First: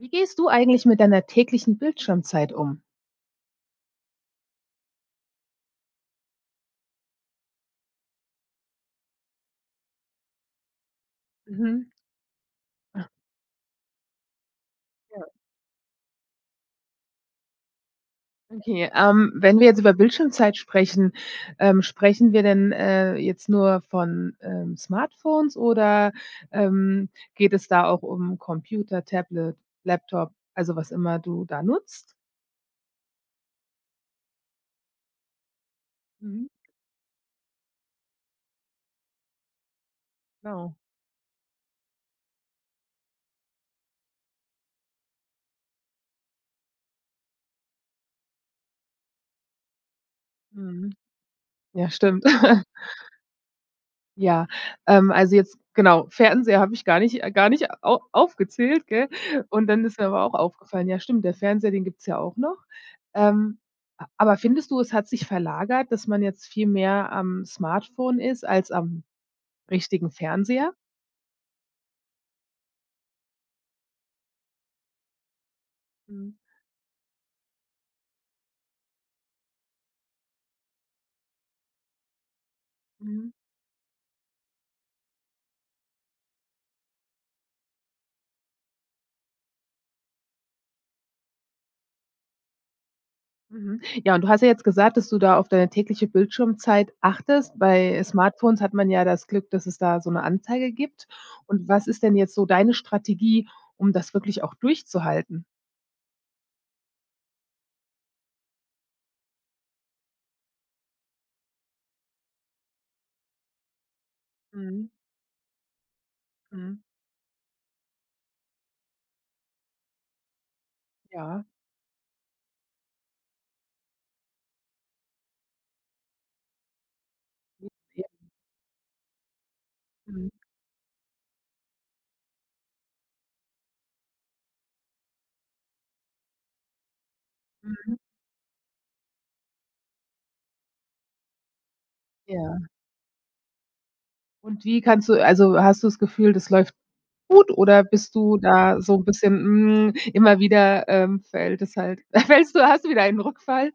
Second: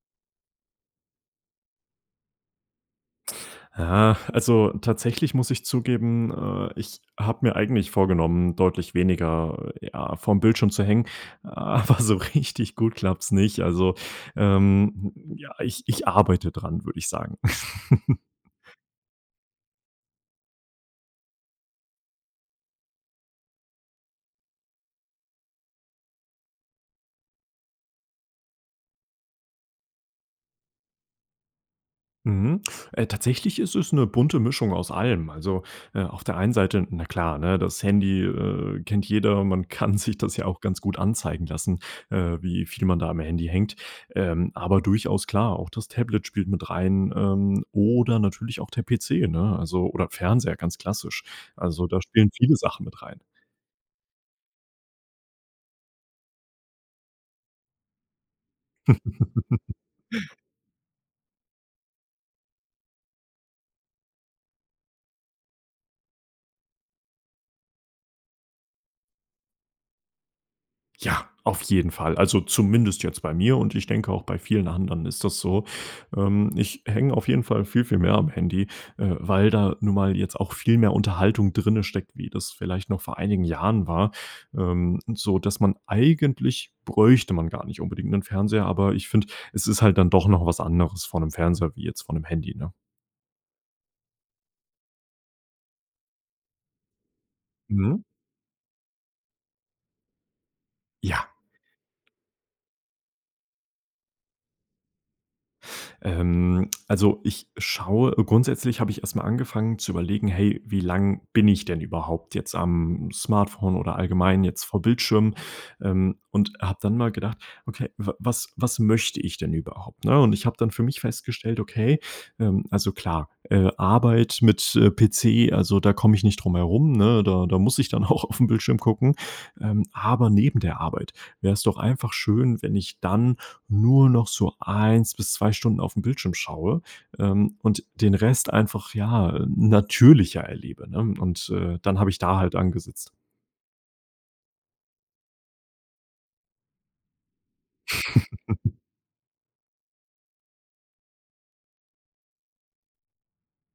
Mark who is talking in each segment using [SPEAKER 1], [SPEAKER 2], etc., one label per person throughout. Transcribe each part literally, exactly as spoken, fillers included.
[SPEAKER 1] Wie gehst du eigentlich mit deiner täglichen Bildschirmzeit um?
[SPEAKER 2] Ja. Also tatsächlich muss ich zugeben, äh, ich habe mir eigentlich vorgenommen, deutlich weniger, ja, vorm Bildschirm zu hängen,
[SPEAKER 1] Mhm.
[SPEAKER 2] aber so richtig gut
[SPEAKER 1] [unintelligible]
[SPEAKER 2] klappt's nicht. Also, ähm
[SPEAKER 1] Ja.
[SPEAKER 2] ja, ich ich arbeite dran, würd ich sagen.
[SPEAKER 1] Okay. Ähm, wenn wir jetzt über Bildschirmzeit sprechen, ähm, sprechen wir denn, äh, jetzt nur von, ähm, Smartphones oder, ähm, geht es da auch um Computer, Tablet, Laptop, also was immer du da nutzt?
[SPEAKER 2] Mhm. Äh, tatsächlich ist es 'ne bunte Mischung aus allem. Also, äh, auf der
[SPEAKER 1] Mhm.
[SPEAKER 2] einen Seite, na klar, ne, das Handy, äh, kennt jeder. Man kann sich das ja auch
[SPEAKER 1] Genau.
[SPEAKER 2] ganz gut anzeigen lassen, äh, wie viel man da am Handy hängt. Ähm, aber durchaus klar, auch das Tablet spielt mit rein, ähm, oder natürlich auch der PC, ne, also oder Fernseher, ganz
[SPEAKER 1] Mhm.
[SPEAKER 2] klassisch. Also,
[SPEAKER 1] Ja
[SPEAKER 2] da
[SPEAKER 1] stimmt.
[SPEAKER 2] spielen viele Sachen mit rein.
[SPEAKER 1] Ja, ähm, also jetzt, genau, Fernseher habe ich gar nicht gar nicht au aufgezählt, gell? Und dann ist mir aber auch aufgefallen, ja stimmt, der Fernseher, den gibt's ja auch noch. Ähm, aber findest du, es hat sich verlagert, dass man jetzt viel mehr am Smartphone ist als am richtigen Fernseher?
[SPEAKER 2] Ja, auf jeden Fall. Also, zumindest jetzt bei mir und ich denke, auch bei vielen anderen ist das so.
[SPEAKER 1] Mhm.
[SPEAKER 2] Ähm, ich hänge auf jeden Fall viel, viel mehr am Handy, äh, weil da nun mal jetzt auch viel mehr Unterhaltung drinsteckt, wie das vielleicht noch vor
[SPEAKER 1] Mhm.
[SPEAKER 2] einigen Jahren war, ähm, sodass man eigentlich bräuchte man gar nicht unbedingt 'nen Fernseher, aber ich finde, es ist halt dann doch noch was anderes vor 'nem Fernseher wie jetzt vor 'nem Handy, ne?
[SPEAKER 1] Mhm, ja, und du hast ja jetzt gesagt, dass du da auf deine tägliche Bildschirmzeit achtest. Bei
[SPEAKER 2] Mhm.
[SPEAKER 1] Smartphones hat man ja das Glück, dass es da so 'ne Anzeige gibt
[SPEAKER 2] Ja.
[SPEAKER 1] und was ist denn jetzt so deine Strategie, um das wirklich auch durchzuhalten?
[SPEAKER 2] Ähm, also, ich schaue grundsätzlich habe ich erst mal angefangen zu überlegen: „Hey, wie lang bin ich denn überhaupt jetzt am Smartphone oder allgemein jetzt vor
[SPEAKER 1] Mhm.
[SPEAKER 2] Bildschirmen?“ Ähm, und
[SPEAKER 1] Mhm.
[SPEAKER 2] hab dann mal gedacht: „Okay, w was was möchte ich denn überhaupt“, ne? Und ich habe dann für mich
[SPEAKER 1] Ja.
[SPEAKER 2] festgestellt: „Okay, ähm, also klar, äh, Arbeit mit, äh, PC, also, da komme ich nicht drum herum, ne, da da
[SPEAKER 1] M
[SPEAKER 2] muss ich dann
[SPEAKER 1] ja.
[SPEAKER 2] auch auf 'n Bildschirm gucken.“ Ähm,
[SPEAKER 1] Mhm.
[SPEAKER 2] aber neben der Arbeit wäre's doch einfach schön, wenn ich dann nur noch so eins bis zwei Stunden auf 'n Bildschirm schaue, ähm, und
[SPEAKER 1] Mhm.
[SPEAKER 2] den Rest einfach ja, äh, natürlicher erlebe, ne? Und, äh, dann hab ich da halt
[SPEAKER 1] Ja.
[SPEAKER 2] angesetzt.
[SPEAKER 1] Und wie kannst du also, hast du's Gefühl, das läuft gut oder bist du da so 'n bisschen: Hm, immer wieder, ähm, fällt es halt fällst du hast du wieder einen Rückfall?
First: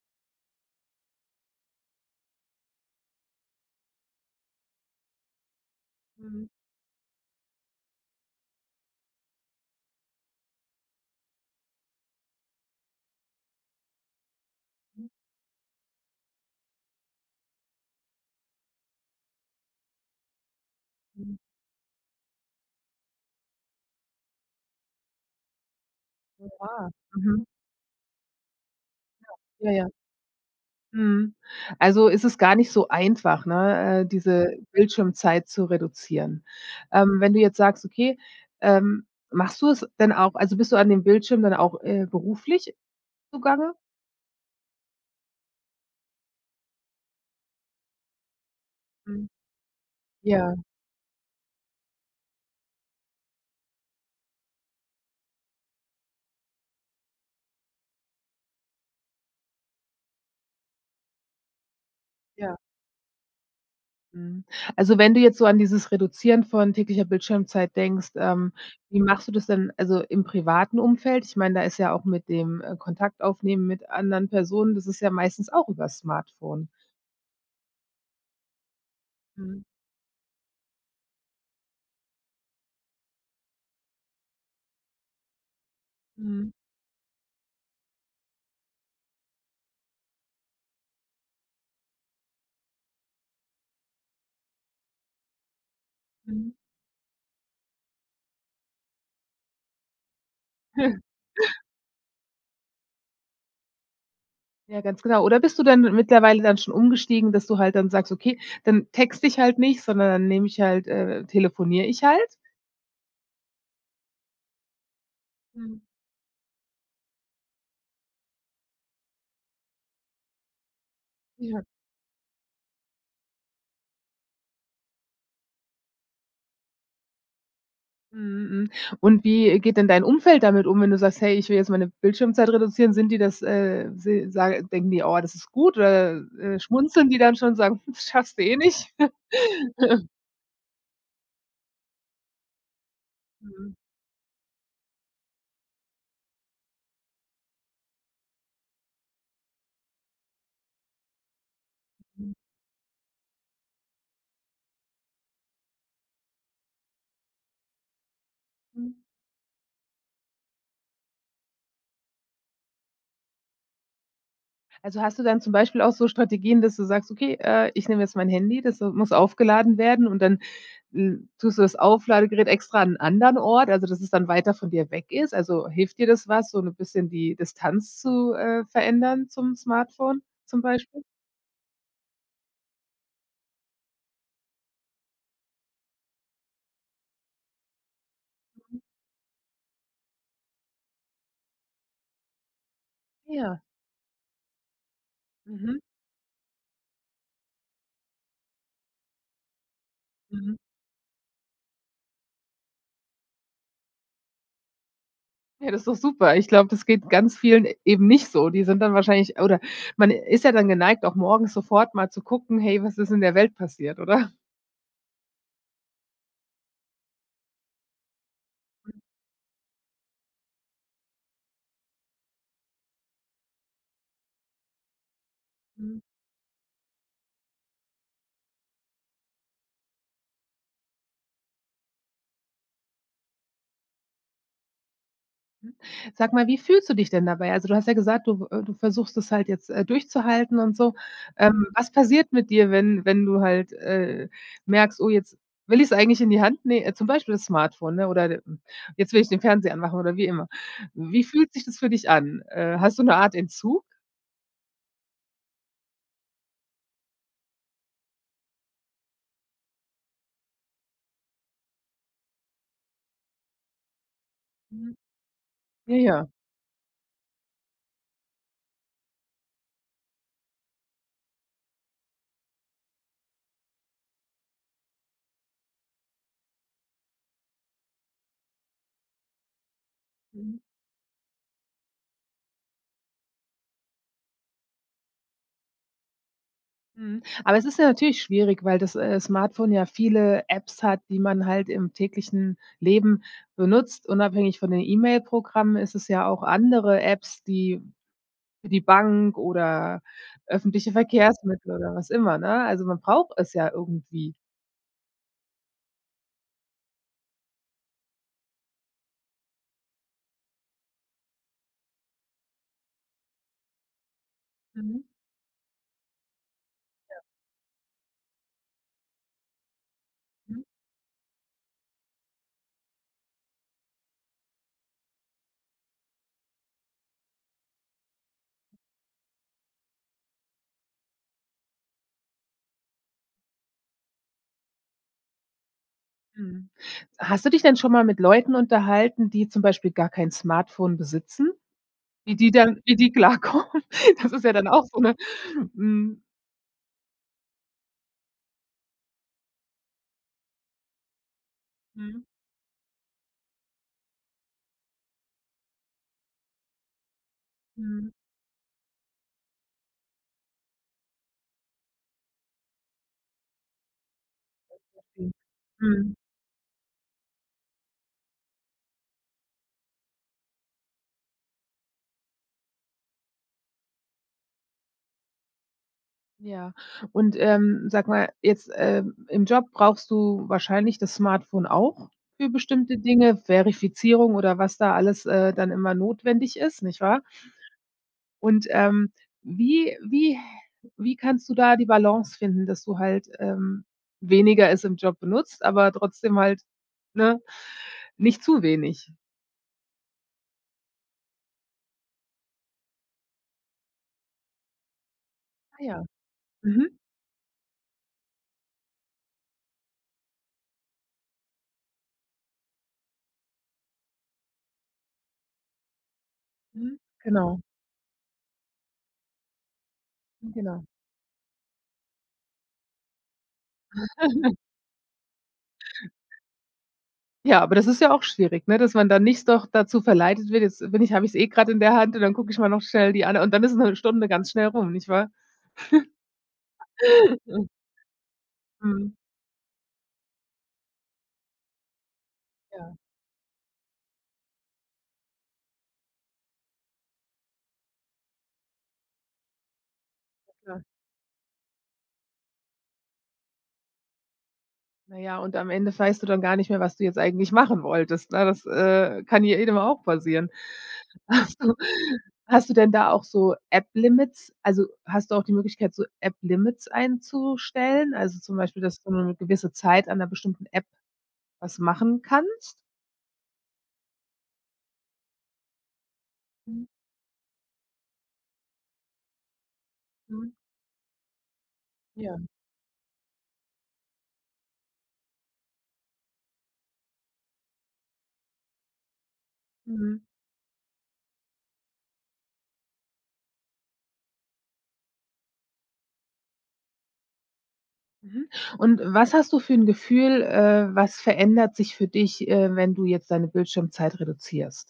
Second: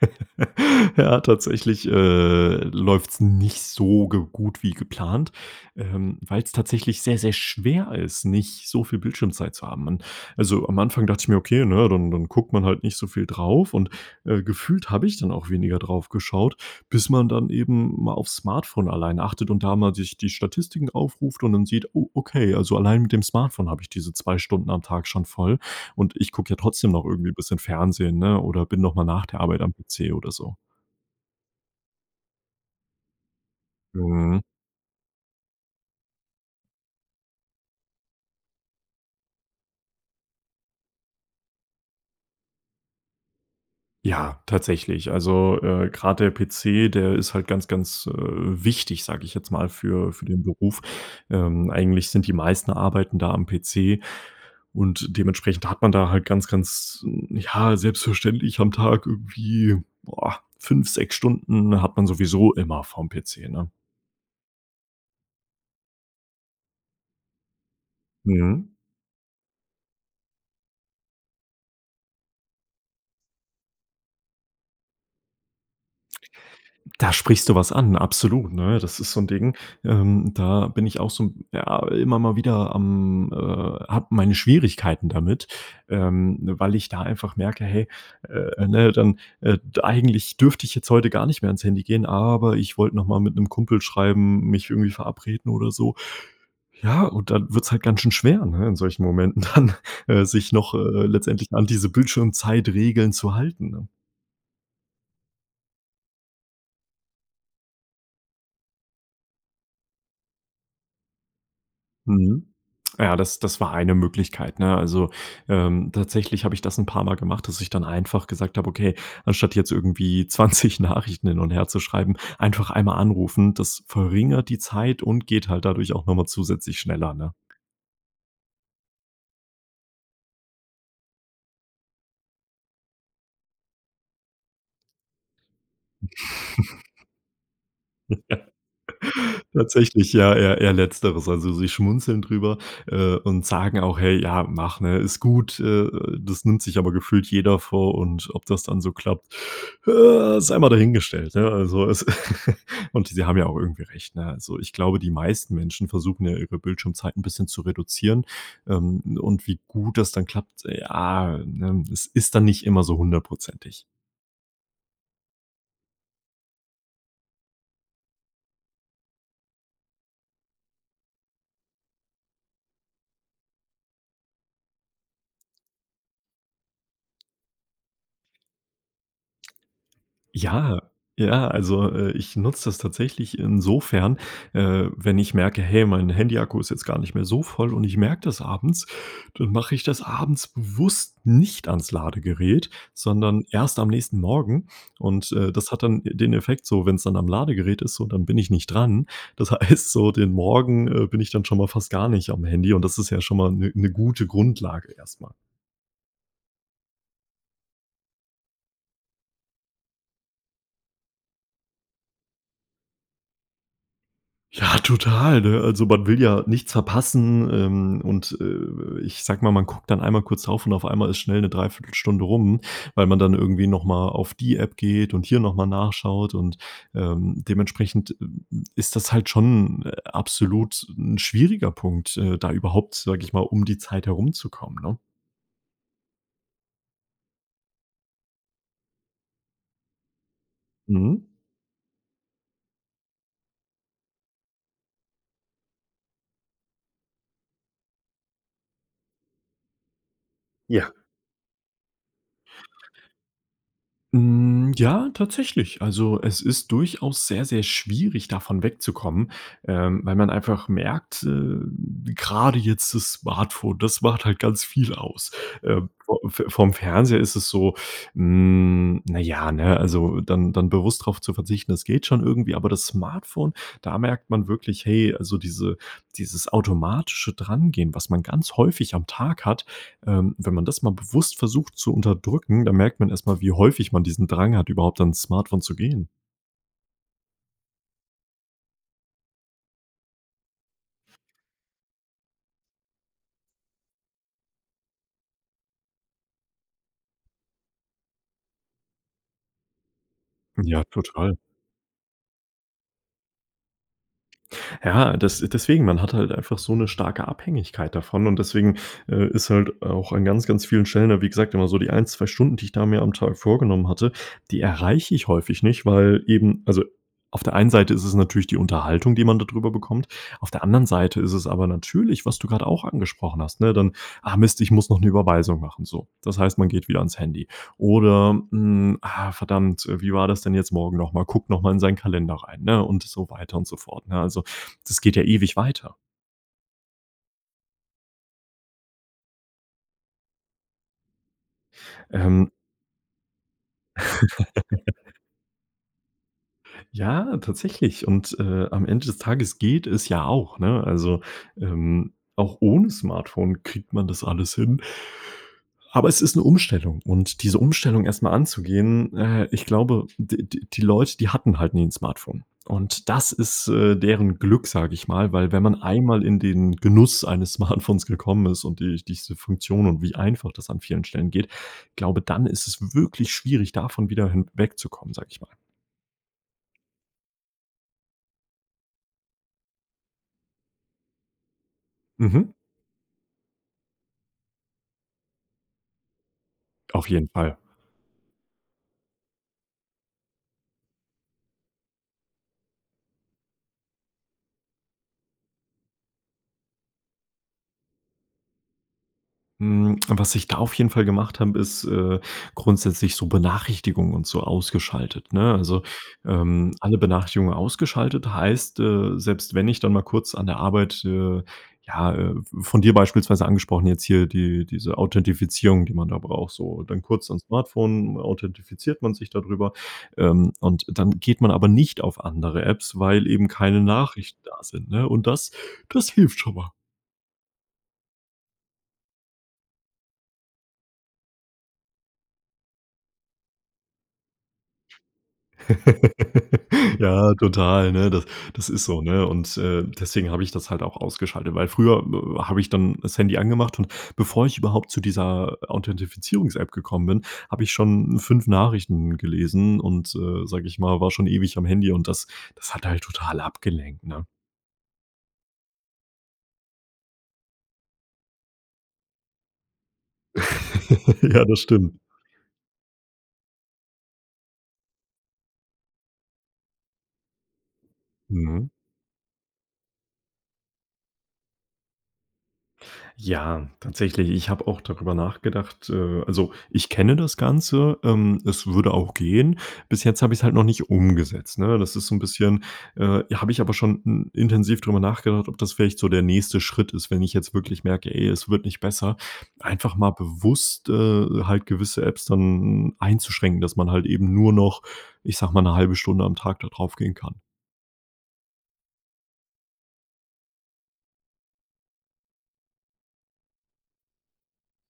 [SPEAKER 2] Ja, tatsächlich, äh, läuft's nicht so ge gut wie geplant, ähm,
[SPEAKER 1] Mhm.
[SPEAKER 2] weil's tatsächlich sehr, sehr schwer ist, nicht so viel Bildschirmzeit zu haben. Und also, am Anfang dachte ich mir: Okay, ne, dann dann guckt man halt nicht so viel drauf und, äh, gefühlt habe
[SPEAKER 1] Hm.
[SPEAKER 2] ich dann auch weniger drauf geschaut, bis man dann eben mal auf's Smartphone alleine achtet und da mal sich die Statistiken
[SPEAKER 1] Mhm.
[SPEAKER 2] aufruft und dann sieht: „Oh okay, also, allein mit dem Smartphone habe ich diese zwei Stunden am Tag schon voll.“ Und ich gucke ja
[SPEAKER 1] Ja,
[SPEAKER 2] trotzdem noch irgendwie
[SPEAKER 1] mhm.
[SPEAKER 2] bisschen Fernsehen, ne, oder bin noch mal nach
[SPEAKER 1] Ja,
[SPEAKER 2] der Arbeit
[SPEAKER 1] ja,
[SPEAKER 2] am
[SPEAKER 1] ja.
[SPEAKER 2] PC oder so.
[SPEAKER 1] Mhm, also, es ist gar nicht so einfach, ne, äh,
[SPEAKER 2] Mhm.
[SPEAKER 1] diese Bildschirmzeit zu reduzieren. Ähm, wenn du jetzt sagst, okay, ähm, machst du's denn auch also, bist du an dem Bildschirm dann auch, äh, beruflich zugange?
[SPEAKER 2] Ja, tatsächlich. Also, äh, grad PC, der ist halt ganz, ganz, äh, wichtig, sage
[SPEAKER 1] Hm.
[SPEAKER 2] ich jetzt mal für für den
[SPEAKER 1] Ja.
[SPEAKER 2] Beruf. Ähm, eigentlich sind die meisten Arbeiten da am PC. Und dementsprechend hat man da halt ganz, ganz, ja selbstverständlich am Tag irgendwie boah, fünf, sechs Stunden hat man sowieso
[SPEAKER 1] Ja.
[SPEAKER 2] immer vorm PC, ne?
[SPEAKER 1] Mhm. Also wenn du jetzt so an dieses Reduzieren von täglicher Bildschirmzeit denkst, ähm,
[SPEAKER 2] Mhm.
[SPEAKER 1] wie machst du das denn also im privaten Umfeld? Ich meine, da ist ja auch mit dem Kontakt aufnehmen mit anderen Personen, das ist ja meistens auch übers Smartphone?
[SPEAKER 2] Da sprichst du was an, absolut, ne? Das ist so 'n Ding,
[SPEAKER 1] Mhm.
[SPEAKER 2] ähm, da bin ich auch so, ja, immer mal wieder, am äh, habe meine Schwierigkeiten damit. Ähm,
[SPEAKER 1] Mhm.
[SPEAKER 2] weil ich da einfach merke: „Hey, äh, ne, dann, äh, d eigentlich dürfte ich jetzt heute gar nicht mehr ans Handy gehen, aber ich wollte noch mal mit 'nem Kumpel schreiben, mich irgendwie verabreden“ oder so.
[SPEAKER 1] Mhm.
[SPEAKER 2] Ja, und dann wird's halt ganz schon schwer, ne, in solchen Momenten dann, äh, sich noch, äh, letztendlich an diese Bildschirmzeit-Regeln zu halten, ne?
[SPEAKER 1] Ja, ganz genau oder bist du dann mittlerweile dann schon umgestiegen, dass du halt dann sagst: „Okay, dann texte ich halt nicht, sondern dann nehme ich halt, äh telefoniere ich halt“?
[SPEAKER 2] Mhm. Ja, das das war eine Möglichkeit, ne? Also,
[SPEAKER 1] Mhm.
[SPEAKER 2] ähm, tatsächlich habe ich das 'n paarmal gemacht, dass ich dann einfach gesagt habe: „Okay, anstatt jetzt irgendwie zwanzig Nachrichten hin und
[SPEAKER 1] Ja.
[SPEAKER 2] her zu schreiben, einfach einmal anrufen. Das verringert die Zeit und geht halt dadurch auch noch mal zusätzlich schneller, ne?
[SPEAKER 1] Mhm, hm und wie geht denn dein Umfeld damit um, wenn du sagst: „Hey, ich will jetzt meine Bildschirmzeit reduzieren? Sind die das, äh, si sage denken die: „Oh, das ist gut“, oder, äh, schmunzeln die dann schon, sagen: „Schaffst du eh nicht“?
[SPEAKER 2] Tatsächlich. Ja, eher eher Letzteres. Also, sie schmunzeln drüber, äh, und
[SPEAKER 1] Mhm.
[SPEAKER 2] sagen auch: „Hey, ja, mach, ne, ist gut“. Äh äh, das nimmt sich aber gefühlt jeder vor und ob das dann so klappt, ja, sei mal dahingestellt, ne? Also, es
[SPEAKER 1] Hm.
[SPEAKER 2] und sie haben ja auch irgendwie recht, ne? Also, ich glaube, die meisten Menschen versuchen ja ihre Bildschirmzeit 'n bisschen zu reduzieren,
[SPEAKER 1] Hm.
[SPEAKER 2] ähm, und wie gut das dann klappt, ja, ne, es ist dann nicht immer so hundertprozentig.
[SPEAKER 1] Also, hast du dann zum Beispiel auch so Strategien, dass du sagst: „Okay, äh, ich nehme jetzt mein Handy, das, äh, muss aufgeladen werden und dann, hm, tust du das Auflade-Gerät extra an anderen Ort? Also, dass es dann weiter von dir weg ist? Also, hilft dir das was, so 'ne bisschen die Distanz zu, äh, verändern zum Smartphone zum
[SPEAKER 2] Ja,
[SPEAKER 1] Beispiel?
[SPEAKER 2] ja, also, äh, ich nutze das tatsächlich insofern, äh, wenn ich merke: „Hey, mein Handy-Akku ist jetzt gar nicht mehr so voll“, und ich merke das
[SPEAKER 1] Mhm.
[SPEAKER 2] abends, dann mache ich das abends bewusst nicht ans Ladegerät, sondern
[SPEAKER 1] Ja.
[SPEAKER 2] erst am nächsten Morgen. Und, äh, das
[SPEAKER 1] Mhm.
[SPEAKER 2] hat dann den Effekt so, wenn's dann am Ladegerät ist so dann bin ich nicht dran. Das heißt so, den
[SPEAKER 1] Mhm.
[SPEAKER 2] Morgen, äh, bin ich dann schon mal fast gar nicht am Handy und das ist ja schon mal 'ne 'ne gute Grundlage erst mal.
[SPEAKER 1] Ja, das ist doch super. Ich glaube, das geht ganz vielen eben nicht so. Die sind dann wahrscheinlich oder man ist ja dann geneigt, auch morgens sofort mal zu gucken: „Hey, was ist in der Welt passiert“, oder?
[SPEAKER 2] Ja, total, ne? Also, man will ja nichts verpassen, ähm, und, äh
[SPEAKER 1] Mhm.
[SPEAKER 2] äh, ich sage mal, man guckt dann einmal kurz drauf und auf einmal ist schnell 'ne Dreiviertel Stunde rum, weil man dann irgendwie noch mal auf die App geht und hier noch mal
[SPEAKER 1] Mhm.
[SPEAKER 2] nachschaut. Und, ähm, dementsprechend, hm, ist das halt schon, äh, absolut 'n schwieriger Punkt, äh, da überhaupt, sage ich mal, um die Zeit herumzukommen, ne?
[SPEAKER 1] Hm, sag mal, wie fühlst du dich denn dabei? Also, du hast ja gesagt, du äh, du versuchst es halt, äh, jetzt durchzuhalten und so.
[SPEAKER 2] Mhm.
[SPEAKER 1] Ähm, was passiert mit dir, wenn wenn du halt, äh, merkst: „Oh, jetzt will ich's eigentlich in die Hand“ ne zum Beispiel Smartphone, ne, oder hm, jetzt will ich den Fernseher anmachen oder wie immer.
[SPEAKER 2] Ja.
[SPEAKER 1] Wie fühlt sich das für dich an? Äh, hast du 'ne Art Entzug?
[SPEAKER 2] Hm, ja tatsächlich. Also es ist durchaus sehr, sehr schwierig, davon wegzukommen, ähm, weil man einfach merkt, äh, grade jetzt das Smartphone, das macht halt ganz viel
[SPEAKER 1] Mhm.
[SPEAKER 2] aus. Ähm,
[SPEAKER 1] Ja,
[SPEAKER 2] vo
[SPEAKER 1] ja.
[SPEAKER 2] Fe vorm Fernseher ist es so, hm, na ja, ne also dann dann bewusst drauf zu verzichten, das geht schon irgendwie, aber das Smartphone da merkt man wirklich, hey, also diese dieses automatische Drangehen, was man ganz häufig am Tag hat, ähm, wenn
[SPEAKER 1] Mhm.
[SPEAKER 2] man das mal bewusst versucht zu unterdrücken, dann merkt man erst mal, wie häufig man diesen Drang hat, überhaupt ans Smartphone zu gehen.
[SPEAKER 1] Mhm, aber es ist ja natürlich schwierig, weil das, äh, Smartphone ja viele Apps hat, die man halt im täglichen Leben benutzt. Unabhängig von den E-Mail-Programmen ist es ja auch andere Apps, die für die Bank oder
[SPEAKER 2] Ja,
[SPEAKER 1] öffentliche
[SPEAKER 2] total.
[SPEAKER 1] Verkehrsmittel oder was immer, ne? Also man braucht es ja irgendwie.
[SPEAKER 2] Ja, das deswegen man hat halt einfach so 'ne starke Abhängigkeit davon und deswegen, äh, ist halt auch an ganz, ganz vielen Stellen da wie gesagt immer so die ein, zwei Stunden die ich da mir am Tag vorgenommen hatte die
[SPEAKER 1] Mhm.
[SPEAKER 2] erreiche ich häufig nicht weil eben also
[SPEAKER 1] Ja.
[SPEAKER 2] auf der einen Seite ist es natürlich die Unterhaltung, die man da drüber bekommt. Auf der
[SPEAKER 1] Mhm.
[SPEAKER 2] anderen Seite ist es aber natürlich, was du grad auch angesprochen hast, ne, dann: „Ah Mist, ich muss noch 'ne Überweisung machen“, so. Das heißt, man geht wieder ans Handy oder: „Hm, ah verdammt, wie war das denn jetzt morgen noch mal?“ Guckt noch mal in seinen Kalender rein, ne, und so weiter und so fort, ne? Also, das geht ja ewig weiter.
[SPEAKER 1] Mhm. Hast du dich denn schon mal mit Leuten unterhalten, die zum Beispiel gar kein Smartphone besitzen? Wie die
[SPEAKER 2] Ähm.
[SPEAKER 1] dann wie die klar kommen? Das ist ja dann auch so 'ne, hm
[SPEAKER 2] Ja, tatsächlich und, äh, am Ende des Tages geht es ja auch, ne? Also, ähm,
[SPEAKER 1] Mhm.
[SPEAKER 2] auch ohne Smartphone kriegt man das alles hin. Aber, es ist 'ne Umstellung und diese Umstellung
[SPEAKER 1] Mhm.
[SPEAKER 2] erst mal anzugehen, äh, ich glaube, d d die Leute, die hatten halt nie 'n Smartphone. Und, das ist, äh, deren Glück, sage ich mal, weil wenn man
[SPEAKER 1] Mhm.
[SPEAKER 2] einmal in den Genuss eines Smartphones gekommen ist und die diese Funktion und wie einfach das an vielen Stellen geht, glaube, dann ist es wirklich schwierig, davon wieder hin wegzukommen, sage ich mal.
[SPEAKER 1] Ja und, ähm, sage mal, jetzt, äh, im Job brauchst du wahrscheinlich das Smartphone auch für
[SPEAKER 2] Mhm.
[SPEAKER 1] bestimmte Dinge, Verifizierung oder was da alles, äh, dann immer notwendig ist, nicht
[SPEAKER 2] Auf
[SPEAKER 1] wahr?
[SPEAKER 2] jeden Fall.
[SPEAKER 1] Und, ähm, wie wie wie kannst du da die Balance finden, dass du halt, ähm, weniger es im Job benutzt, aber trotzdem halt, ne, nicht zu wenig?
[SPEAKER 2] Hm, was ich da auf jeden Fall gemacht habe, ist, äh, grundsätzlich so Benachrichtigungen und so ausgeschaltet, ne?
[SPEAKER 1] Ah,
[SPEAKER 2] Also,
[SPEAKER 1] ja.
[SPEAKER 2] ähm,
[SPEAKER 1] Mhm.
[SPEAKER 2] alle Benachrichtigungen ausgeschaltet heißt, äh, selbst wenn ich dann mal kurz an der Arbeit, äh, ja, äh- von dir beispielsweise angesprochen- jetzt hier die diese Authentifizierung, die man da braucht so
[SPEAKER 1] Mhm.
[SPEAKER 2] dann kurz ans
[SPEAKER 1] Genau.
[SPEAKER 2] Smartphone, authentifiziert man sich da drüber. Ähm, und
[SPEAKER 1] Genau.
[SPEAKER 2] dann geht man aber nicht auf andere Apps, weil eben keine Nachrichten da sind, ne, und das das hilft schon mal.
[SPEAKER 1] Ja, aber das ist ja auch schwierig, ne, dass man da nicht doch dazu verleitet wird. Jetzt bin ich habe ich's eh grad in der Hand und dann gucke ich mal noch schnell die ande und dann ist 'ne Stunde ganz schnell rum, nicht wahr?
[SPEAKER 2] Ja, total, ne? Das das ist so,
[SPEAKER 1] Mhm.
[SPEAKER 2] ne? Und, äh, deswegen habe ich das halt auch ausgeschaltet, weil früher w w habe ich dann
[SPEAKER 1] Ja.
[SPEAKER 2] das Handy angemacht und bevor ich überhaupt zu dieser Authentifizierungs-App gekommen bin, habe ich schon fünf Nachrichten gelesen und, äh, sage ich
[SPEAKER 1] Ja.
[SPEAKER 2] mal, war schon ewig am Handy und das das hat halt total abgelenkt, ne?
[SPEAKER 1] Na ja, und am Ende weißt du dann gar nicht mehr, was du jetzt eigentlich machen wolltest, ne? Das, äh, kann ja jedem auch passieren.
[SPEAKER 2] Ja, das
[SPEAKER 1] Hast du
[SPEAKER 2] stimmt.
[SPEAKER 1] hast du denn da auch so App-Limits? Also hast du auch die Möglichkeit, so App-Limits einzustellen? Also zum
[SPEAKER 2] Mhm.
[SPEAKER 1] Beispiel, dass du nur 'ne gewisse Zeit an 'ner bestimmten App was machen kannst?
[SPEAKER 2] Ja, tatsächlich, ich habe auch darüber nachgedacht. Äh, also
[SPEAKER 1] Hm.
[SPEAKER 2] ich kenne das Ganze. Ähm, es würde auch gehen. Bis jetzt habe ich's
[SPEAKER 1] Mhm.
[SPEAKER 2] halt noch nicht umgesetzt, ne? Das ist so 'n
[SPEAKER 1] Ja.
[SPEAKER 2] bisschen äh, habe ich aber schon i intensiv drüber nachgedacht, ob das vielleicht so der nächste Schritt ist, wenn ich jetzt wirklich merke, ey, es wird nicht besser. Einfach mal
[SPEAKER 1] Mhm.
[SPEAKER 2] bewusst, äh, halt gewisse Apps dann einzuschränken, dass man halt eben nur noch, ich sage mal, 'ne halbe Stunde am Tag da drauf gehen kann.
[SPEAKER 1] Mhm, und was hast du für 'n Gefühl, äh, was verändert sich für dich, ähm, wenn du jetzt deine Bildschirmzeit reduzierst?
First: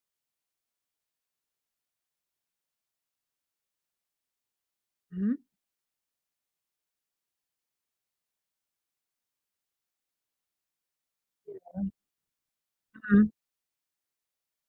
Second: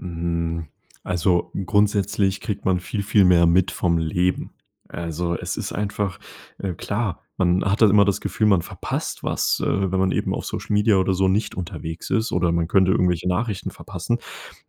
[SPEAKER 2] Hm, also grundsätzlich kriegt man viel, viel mehr mit vom Leben. Also,
[SPEAKER 1] Mhm.
[SPEAKER 2] es ist einfach äh, klar, man hat da immer das Gefühl, man verpasst was, äh, wenn man eben auf Social Media oder so nicht
[SPEAKER 1] Ja.
[SPEAKER 2] unterwegs ist oder man könnte irgendwelche
[SPEAKER 1] Mhm.
[SPEAKER 2] Nachrichten verpassen.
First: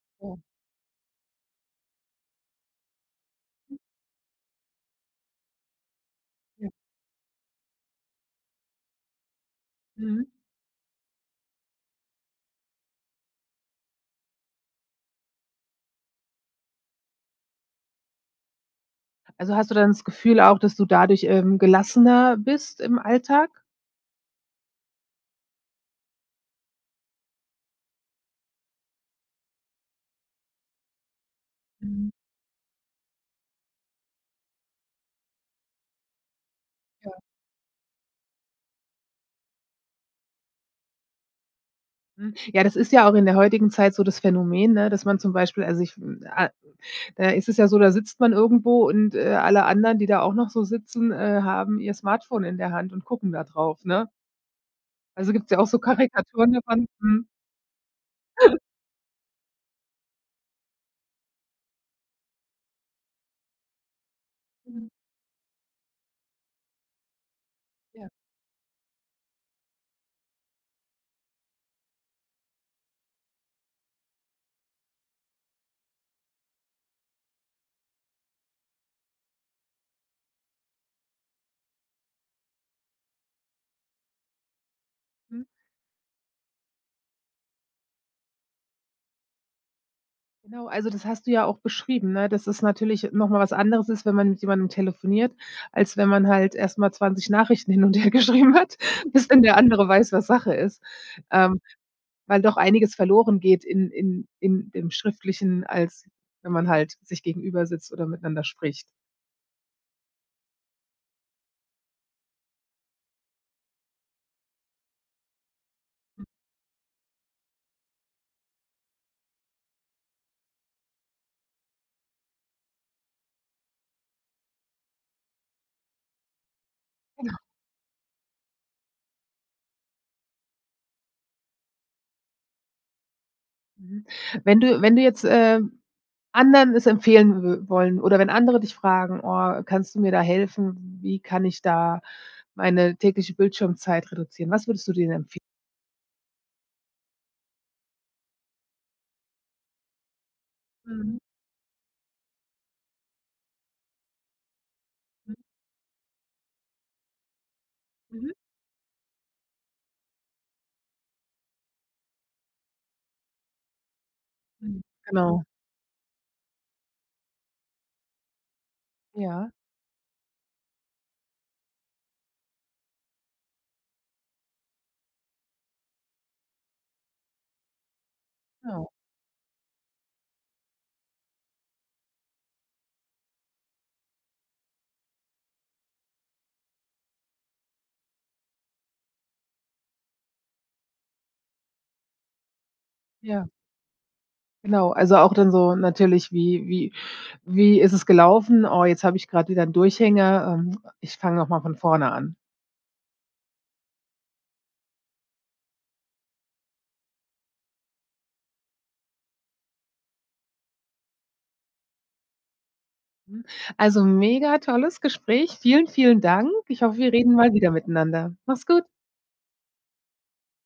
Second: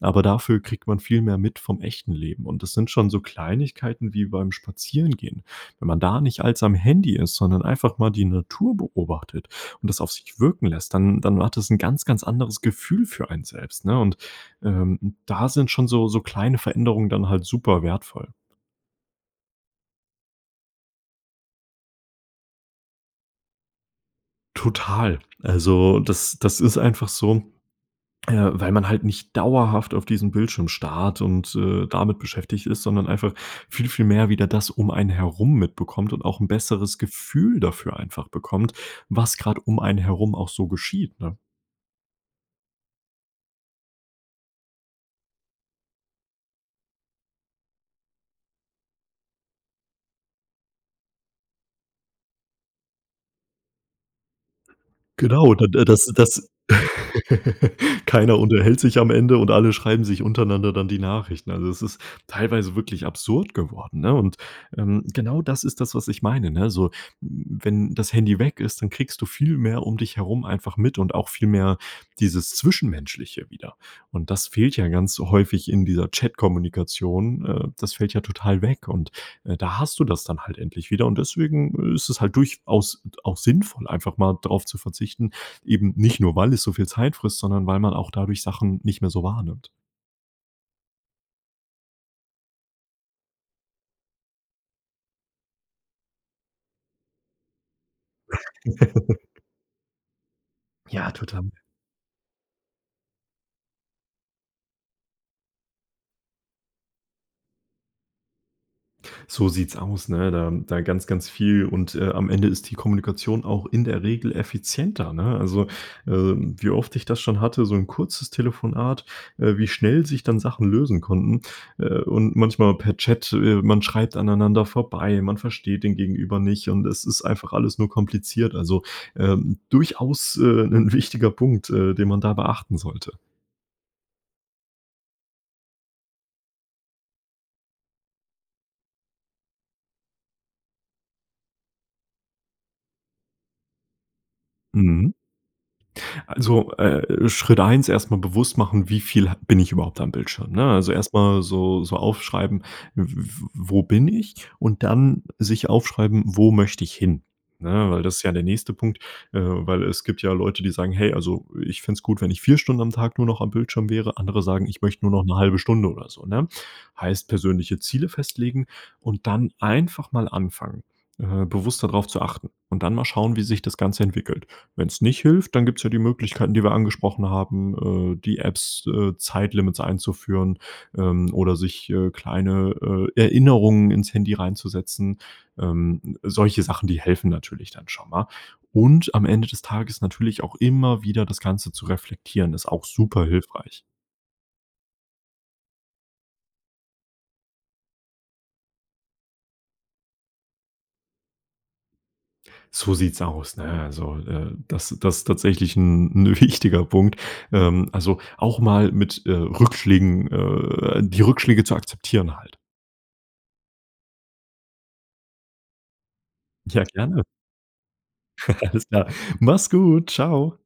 [SPEAKER 2] Aber
[SPEAKER 1] Ja.
[SPEAKER 2] dafür kriegt man viel mehr mit vom echten Leben. Und das sind schon so Kleinigkeiten wie beim Spazierengehen. Wenn man da nicht als
[SPEAKER 1] Ja.
[SPEAKER 2] am Handy ist, sondern einfach mal die Natur beobachtet und das auf
[SPEAKER 1] Mhm.
[SPEAKER 2] sich wirken lässt, dann dann hat das 'n ganz, ganz anderes Gefühl für einen selbst, ne? Und, ähm, da sind schon so so kleine Veränderungen dann halt super wertvoll.
[SPEAKER 1] Also, hast du dann das Gefühl auch, dass du dadurch, ähm, gelassener bist im Alltag?
[SPEAKER 2] Total. Also das das ist einfach so, äh, weil man halt nicht dauerhaft auf diesem Bildschirm starrt und, äh,
[SPEAKER 1] Mhm.
[SPEAKER 2] damit beschäftigt ist, sondern einfach viel, viel mehr wieder das um einen herum mitbekommt und auch 'n besseres
[SPEAKER 1] Ja.
[SPEAKER 2] Gefühl dafür einfach bekommt, was gerade einen herum auch so geschieht, ne?
[SPEAKER 1] Mhm. Ja, das ist ja auch in der heutigen Zeit so das Phänomen, ne, dass man zum Beispiel also ich, hm, ah äh, es ist ja so, da sitzt man irgendwo und, äh, alle anderen, die da auch noch so sitzen, äh, haben ihr Smartphone in der Hand und gucken da drauf, ne? Also, gibt's
[SPEAKER 2] Genau,
[SPEAKER 1] ja auch
[SPEAKER 2] d
[SPEAKER 1] so
[SPEAKER 2] d das das
[SPEAKER 1] Karikaturen davon, mhm.
[SPEAKER 2] keiner unterhält sich am Ende und alle schreiben sich untereinander dann die Nachrichten. Also, das ist teilweise wirklich absurd geworden, ne? Und,
[SPEAKER 1] Mhm.
[SPEAKER 2] ähm, genau das ist das, was ich meine, ne? So, wenn
[SPEAKER 1] Ja.
[SPEAKER 2] das Handy weg ist, dann kriegst du viel mehr dich herum einfach mit und auch viel mehr dieses Zwischenmenschliche wieder. Und das fehlt ja ganz häufig in dieser Chatkommunikation. Äh, das fällt ja total weg und, äh, da hast du das dann halt endlich wieder und deswegen ist es halt durchaus auch sinnvoll, einfach mal darauf zu verzichten,
[SPEAKER 1] Mhm.
[SPEAKER 2] eben nicht nur, weil es so viel Zeit frisst, sondern weil man auch dadurch Sachen nicht mehr so wahrnimmt.
[SPEAKER 1] Genau, also das hast du ja auch beschrieben, ne, dass es natürlich noch mal was anderes ist, wenn man mit jemandem telefoniert, als wenn man halt erst mal zwanzig Nachrichten hin und hergeschrieben hat, bis denn der andere weiß, was Sache ist.
[SPEAKER 2] Ja, total.
[SPEAKER 1] Ähm, weil doch einiges verloren geht in in in im Schriftlichen, als wenn man halt sich gegenübersitzt oder miteinander spricht.
[SPEAKER 2] So sieht's aus, ne, da da ganz ganz viel und, äh, am Ende ist die Kommunikation auch in der Regel effizienter, ne, also, äh, wie oft ich das schon hatte so 'n kurzes Telefonat äh, wie schnell sich dann Sachen lösen konnten, äh, und manchmal per Chat, äh, man schreibt aneinander vorbei man versteht den gegenüber nicht und es ist
[SPEAKER 1] Genau.
[SPEAKER 2] einfach alles nur kompliziert also, ähm, durchaus, äh, 'nen wichtiger Punkt, äh, den man da beachten sollte.
[SPEAKER 1] Mhm. Wenn du wenn du jetzt, ähm, anderen es empfehlen wü wollen oder wenn andere dich fragen: „Oh, kannst du mir da helfen? Wie kann ich da meine tägliche Bildschirmzeit reduzieren?“ Was würdest du dir
[SPEAKER 2] Mhm.
[SPEAKER 1] denen empfe
[SPEAKER 2] Also, äh, Schritt eins erst mal bewusst machen, wie viel ha bin ich überhaupt am Bildschirm, ne? Also erst
[SPEAKER 1] Mhm.
[SPEAKER 2] mal so so aufschreiben: „W w wo bin ich“ und dann
[SPEAKER 1] Mhm
[SPEAKER 2] sich aufschreiben, „wo möchte ich hin?“ Ne, weil das ist ja
[SPEAKER 1] Mhm.
[SPEAKER 2] der nächste Punkt, äh, weil es gibt ja Leute, die sagen: „Hey also ich fände es gut, wenn ich vier Stunden am Tag nur noch am Bildschirm wäre“, andere sagen:
[SPEAKER 1] Mhm.
[SPEAKER 2] „Ich möchte nur noch 'ne
[SPEAKER 1] Genau.
[SPEAKER 2] halbe Stunde oder so“, ne? Heißt persönliche Ziele festlegen und dann
[SPEAKER 1] Ja.
[SPEAKER 2] einfach mal anfangen, äh, bewusster drauf zu achten und dann mal schauen, wie sich das Ganze entwickelt. Wenn's nicht hilft, dann gibt's ja die Möglichkeiten, die wir angesprochen haben, äh, die Apps
[SPEAKER 1] Genau.
[SPEAKER 2] äh, Zeitlimits einzuführen, ähm, oder sich, äh, kleine, äh, Erinnerungen ins Handy reinzusetzen. Ähm, solche Sachen, die helfen natürlich dann schon mal. Und am Ende des Tages natürlich auch immer wieder das Ganze zu reflektieren, ist auch super
[SPEAKER 1] Ja.
[SPEAKER 2] hilfreich.
[SPEAKER 1] Genau, also auch dann so natürlich: „Wie wie wie ist es gelaufen? Oh, jetzt hab ich grad wieder 'n Durchhänger, ähm, ich fange noch mal von vorne an.“
[SPEAKER 2] So sieht's aus, ne, also, äh, das das tatsächlich 'n 'n wichtiger Punkt. Ähm, also auch mal mit, äh, Rückschlägen äh, die Rückschläge zu akzeptieren halt.
[SPEAKER 1] Mhm. Also mega tolles Gespräch. Vielen, vielen Dank. Ich
[SPEAKER 2] Ja,
[SPEAKER 1] hoffe, wir
[SPEAKER 2] gerne.
[SPEAKER 1] reden mal wieder miteinander. Mach's gut.
[SPEAKER 2] Alles klar. Mach's gut. Ciao!